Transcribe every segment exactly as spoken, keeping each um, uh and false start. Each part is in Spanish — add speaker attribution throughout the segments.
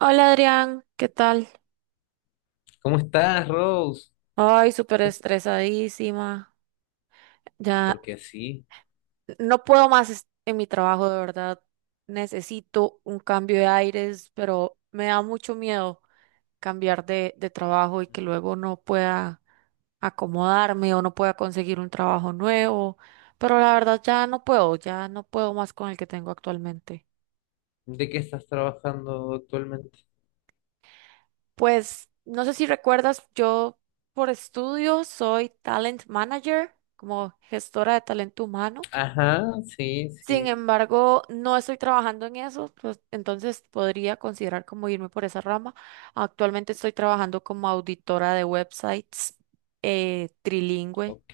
Speaker 1: Hola Adrián, ¿qué tal?
Speaker 2: ¿Cómo estás, Rose?
Speaker 1: Ay, súper estresadísima.
Speaker 2: ¿Y
Speaker 1: Ya
Speaker 2: por qué así?
Speaker 1: no puedo más est- en mi trabajo, de verdad. Necesito un cambio de aires, pero me da mucho miedo cambiar de, de trabajo y que luego no pueda acomodarme o no pueda conseguir un trabajo nuevo. Pero la verdad ya no puedo, ya no puedo más con el que tengo actualmente.
Speaker 2: ¿De qué estás trabajando actualmente?
Speaker 1: Pues no sé si recuerdas, yo por estudio soy talent manager, como gestora de talento humano.
Speaker 2: Ajá, sí,
Speaker 1: Sin
Speaker 2: sí.
Speaker 1: embargo, no estoy trabajando en eso, pues, entonces podría considerar como irme por esa rama. Actualmente estoy trabajando como auditora de websites eh, trilingüe,
Speaker 2: Ok.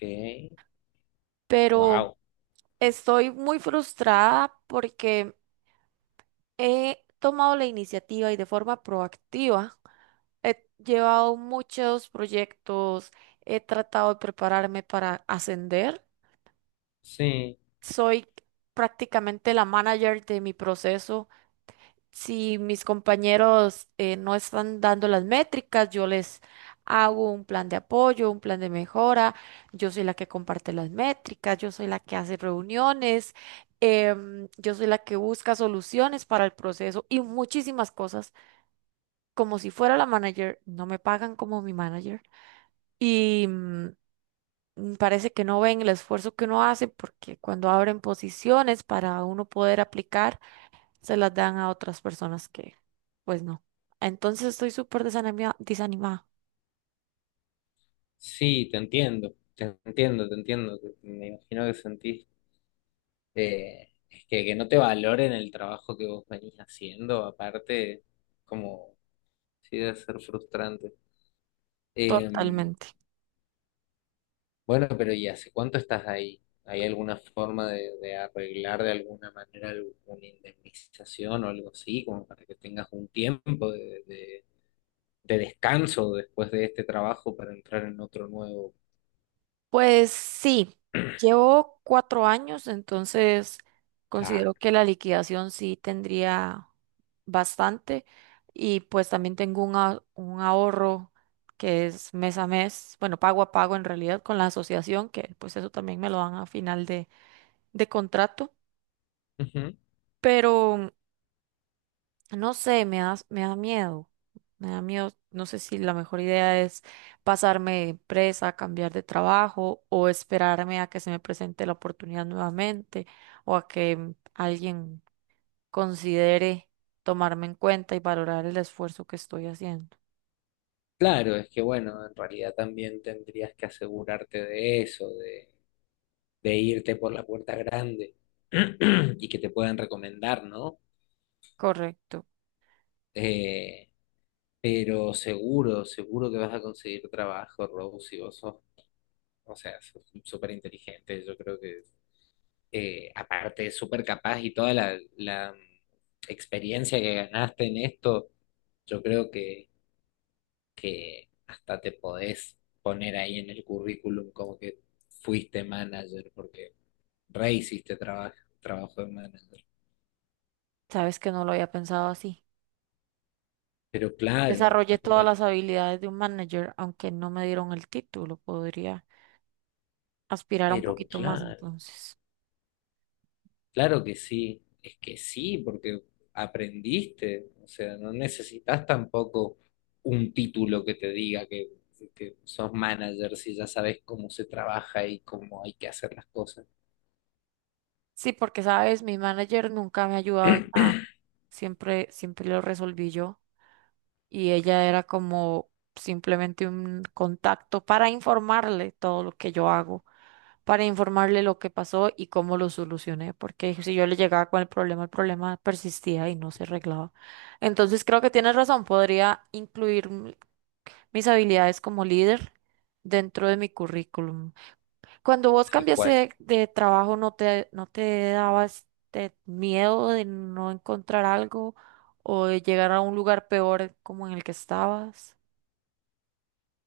Speaker 1: pero
Speaker 2: Wow.
Speaker 1: estoy muy frustrada porque he tomado la iniciativa y de forma proactiva he llevado muchos proyectos, he tratado de prepararme para ascender.
Speaker 2: Sí,
Speaker 1: Soy prácticamente la manager de mi proceso. Si mis compañeros eh, no están dando las métricas, yo les hago un plan de apoyo, un plan de mejora. Yo soy la que comparte las métricas, yo soy la que hace reuniones, em, yo soy la que busca soluciones para el proceso y muchísimas cosas. Como si fuera la manager, no me pagan como mi manager y mm, mm, parece que no ven el esfuerzo que uno hace porque cuando abren posiciones para uno poder aplicar, se las dan a otras personas que, pues no. Entonces estoy súper desanimia- desanimada,
Speaker 2: sí, te entiendo. Te entiendo, te entiendo. Me imagino que sentís eh, es que, que no te valoren el trabajo que vos venís haciendo, aparte, como sí debe ser frustrante. Eh,
Speaker 1: totalmente.
Speaker 2: Bueno, pero ¿y hace cuánto estás ahí? ¿Hay alguna forma de, de arreglar de alguna manera alguna indemnización o algo así, como para que tengas un tiempo de, de- de descanso después de este trabajo para entrar en otro nuevo?
Speaker 1: Pues sí, llevo cuatro años, entonces considero
Speaker 2: Claro.
Speaker 1: que la liquidación sí tendría bastante y pues también tengo un, a- un ahorro que es mes a mes, bueno, pago a pago en realidad con la asociación, que pues eso también me lo dan a final de, de contrato,
Speaker 2: Ujú.
Speaker 1: pero no sé, me da, me da miedo. Me da miedo. No sé si la mejor idea es pasarme de empresa, cambiar de trabajo o esperarme a que se me presente la oportunidad nuevamente o a que mm, alguien considere tomarme en cuenta y valorar el esfuerzo que estoy haciendo.
Speaker 2: Claro, es que bueno, en realidad también tendrías que asegurarte de eso, de, de irte por la puerta grande y que te puedan recomendar, ¿no?
Speaker 1: Correcto.
Speaker 2: Eh, pero seguro, seguro que vas a conseguir trabajo, Rose, si vos sos... O sea, es súper inteligente, yo creo que eh, aparte es súper capaz y toda la, la mm, experiencia que ganaste en esto, yo creo que, que hasta te podés poner ahí en el currículum como que fuiste manager, porque re hiciste trabajo, trabajo de manager.
Speaker 1: Sabes que no lo había pensado así.
Speaker 2: Pero claro,
Speaker 1: Desarrollé todas las
Speaker 2: aprovecho.
Speaker 1: habilidades de un manager, aunque no me dieron el título. Podría aspirar a un
Speaker 2: Pero
Speaker 1: poquito más
Speaker 2: claro.
Speaker 1: entonces.
Speaker 2: Claro que sí, es que sí, porque aprendiste, o sea, no necesitas tampoco un título que te diga que, que sos manager si ya sabes cómo se trabaja y cómo hay que hacer las cosas,
Speaker 1: Sí, porque sabes, mi manager nunca me ha ayudado en nada. Siempre, siempre lo resolví yo. Y ella era como simplemente un contacto para informarle todo lo que yo hago, para informarle lo que pasó y cómo lo solucioné. Porque si yo le llegaba con el problema, el problema persistía y no se arreglaba. Entonces creo que tienes razón, podría incluir m- mis habilidades como líder dentro de mi currículum. Cuando vos
Speaker 2: tal
Speaker 1: cambiaste
Speaker 2: cual.
Speaker 1: de, de trabajo, ¿no te, no te daba este miedo de no encontrar algo o de llegar a un lugar peor como en el que estabas?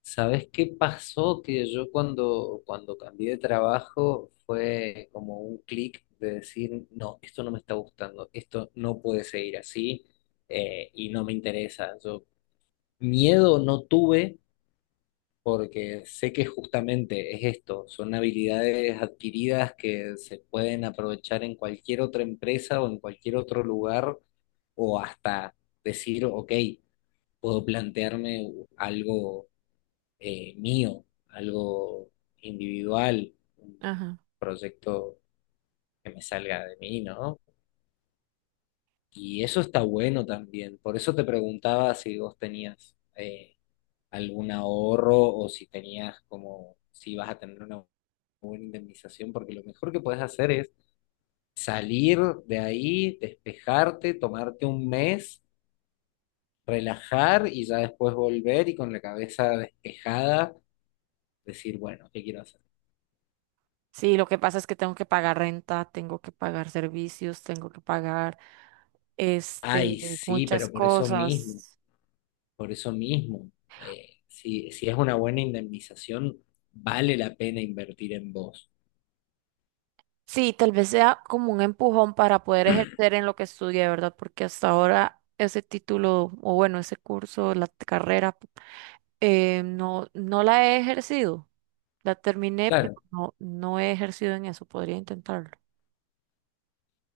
Speaker 2: ¿Sabes qué pasó? Que yo cuando, cuando cambié de trabajo fue como un clic de decir, no, esto no me está gustando, esto no puede seguir así, eh, y no me interesa. Yo miedo no tuve porque sé que justamente es esto, son habilidades adquiridas que se pueden aprovechar en cualquier otra empresa o en cualquier otro lugar, o hasta decir, ok, puedo plantearme algo eh, mío, algo individual, un
Speaker 1: Ajá.
Speaker 2: un proyecto que me salga de mí, ¿no? Y eso está bueno también, por eso te preguntaba si vos tenías... eh, algún ahorro o si tenías como, si vas a tener una buena indemnización, porque lo mejor que puedes hacer es salir de ahí, despejarte, tomarte un mes, relajar y ya después volver y con la cabeza despejada decir, bueno, ¿qué quiero hacer?
Speaker 1: Sí, lo que pasa es que tengo que pagar renta, tengo que pagar servicios, tengo que pagar este,
Speaker 2: Ay, sí,
Speaker 1: muchas
Speaker 2: pero por eso mismo,
Speaker 1: cosas.
Speaker 2: por eso mismo, eh, si, si es una buena indemnización, vale la pena invertir en vos.
Speaker 1: Sí, tal vez sea como un empujón para poder ejercer en lo que estudié, ¿verdad? Porque hasta ahora ese título, o bueno, ese curso, la carrera Eh, no, no la he ejercido. La terminé, pero
Speaker 2: Claro,
Speaker 1: no, no he ejercido en eso. Podría intentarlo.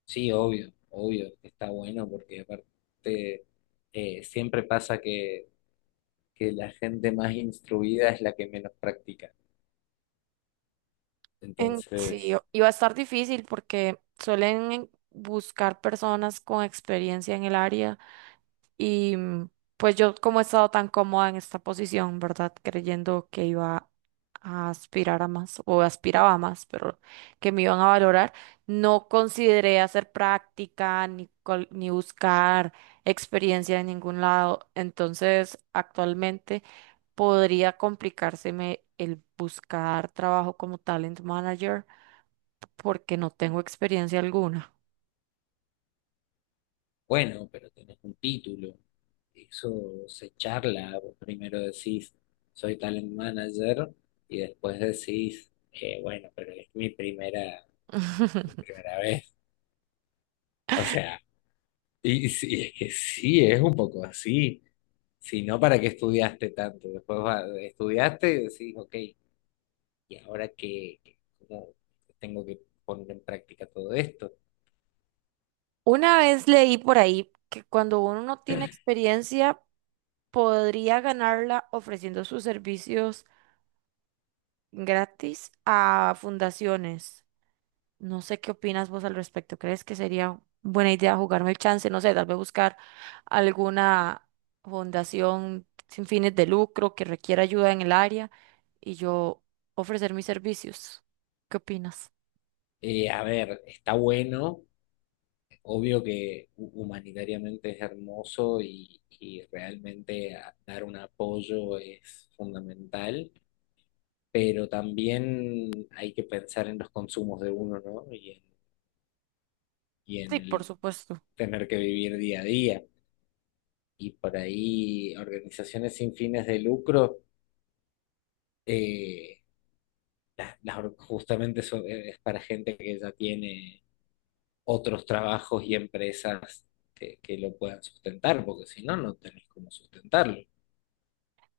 Speaker 2: sí, obvio, obvio, que está bueno porque aparte eh, siempre pasa que, que la gente más instruida es la que menos practica.
Speaker 1: En- sí,
Speaker 2: Entonces,
Speaker 1: o- y a estar difícil porque suelen buscar personas con experiencia en el área. Y mm, pues yo como he estado tan cómoda en esta posición, ¿verdad? Creyendo que iba a aspirar a más o aspiraba a más, pero que me iban a valorar, no consideré hacer práctica ni, col- ni buscar experiencia en ningún lado. Entonces, actualmente podría complicárseme el buscar trabajo como talent manager porque no tengo experiencia alguna.
Speaker 2: bueno, pero tenés un título, eso se charla, vos primero decís, soy talent manager, y después decís, eh, bueno, pero es mi primera, mi primera vez. O sea, y, sí, es que sí, es un poco así. Si no, ¿para qué estudiaste tanto? Después va- estudiaste y decís, ok. Y ahora que, que como tengo que poner en práctica todo esto.
Speaker 1: Una vez leí por ahí que cuando uno no tiene experiencia, podría ganarla ofreciendo sus servicios gratis a fundaciones. No sé qué opinas vos al respecto. ¿Crees que sería buena idea jugarme el chance? No sé, tal vez buscar alguna fundación sin fines de lucro que requiera ayuda en el área y yo ofrecer mis servicios. ¿Qué opinas?
Speaker 2: Eh, a ver, está bueno, obvio que hu- humanitariamente es hermoso y, y realmente a- dar un apoyo es fundamental, pero también hay que pensar en los consumos de uno, ¿no? Y en, y en
Speaker 1: Sí, por
Speaker 2: el
Speaker 1: supuesto.
Speaker 2: tener que vivir día a día. Y por ahí organizaciones sin fines de lucro, eh, las- las or- justamente son, es para gente que ya tiene otros trabajos y empresas que, que lo puedan sustentar, porque si no, no tenés cómo sustentarlo.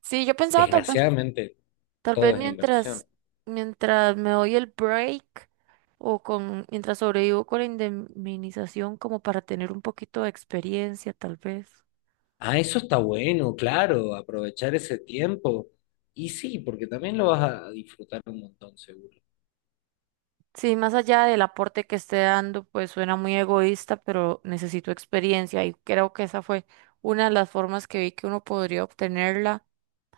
Speaker 1: Sí, yo pensaba tal vez
Speaker 2: Desgraciadamente,
Speaker 1: tal
Speaker 2: todo
Speaker 1: vez
Speaker 2: es inversión.
Speaker 1: mientras, mientras me doy el break o con, mientras sobrevivo con la indemnización como para tener un poquito de experiencia, tal vez.
Speaker 2: Ah, eso está bueno, claro, aprovechar ese tiempo. Y sí, porque también lo vas a disfrutar un montón, seguro.
Speaker 1: Sí, más allá del aporte que esté dando, pues suena muy egoísta, pero necesito experiencia y creo que esa fue una de las formas que vi que uno podría obtenerla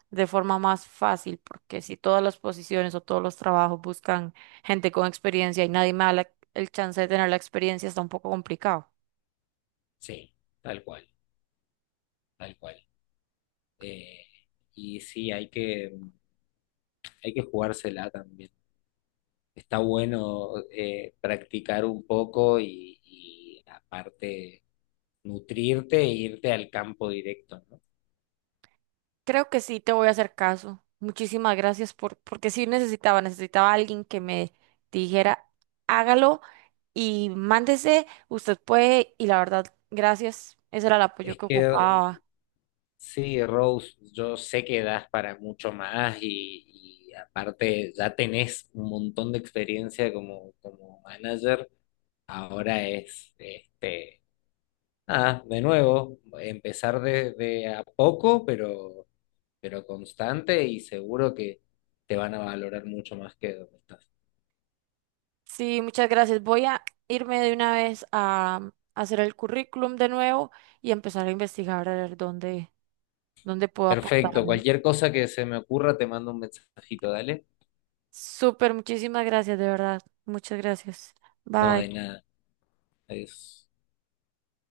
Speaker 1: de forma más fácil, porque si todas las posiciones o todos los trabajos buscan gente con experiencia y nadie me da la- el chance de tener la experiencia, está un poco complicado.
Speaker 2: Sí, tal cual, tal cual. Eh, y sí, hay que, hay que jugársela también. Está bueno, eh, practicar un poco y, y aparte nutrirte e irte al campo directo, ¿no?
Speaker 1: Creo que sí, te voy a hacer caso. Muchísimas gracias por, porque sí necesitaba, necesitaba a alguien que me dijera, hágalo y mándese, usted puede, y la verdad, gracias, ese era el apoyo
Speaker 2: Es
Speaker 1: que
Speaker 2: que
Speaker 1: ocupaba.
Speaker 2: sí, Rose, yo sé que das para mucho más y, y aparte ya tenés un montón de experiencia como, como manager. Ahora es, este, ah, de nuevo, empezar de, de a poco, pero, pero constante y seguro que te van a valorar mucho más que donde estás.
Speaker 1: Sí, muchas gracias. Voy a irme de una vez a mm, hacer el currículum de nuevo y empezar a investigar a ver dónde, dónde puedo aportar.
Speaker 2: Perfecto, cualquier cosa que se me ocurra te mando un mensajito, dale.
Speaker 1: Súper, muchísimas gracias, de verdad. Muchas gracias.
Speaker 2: No, de
Speaker 1: Bye.
Speaker 2: nada. Adiós.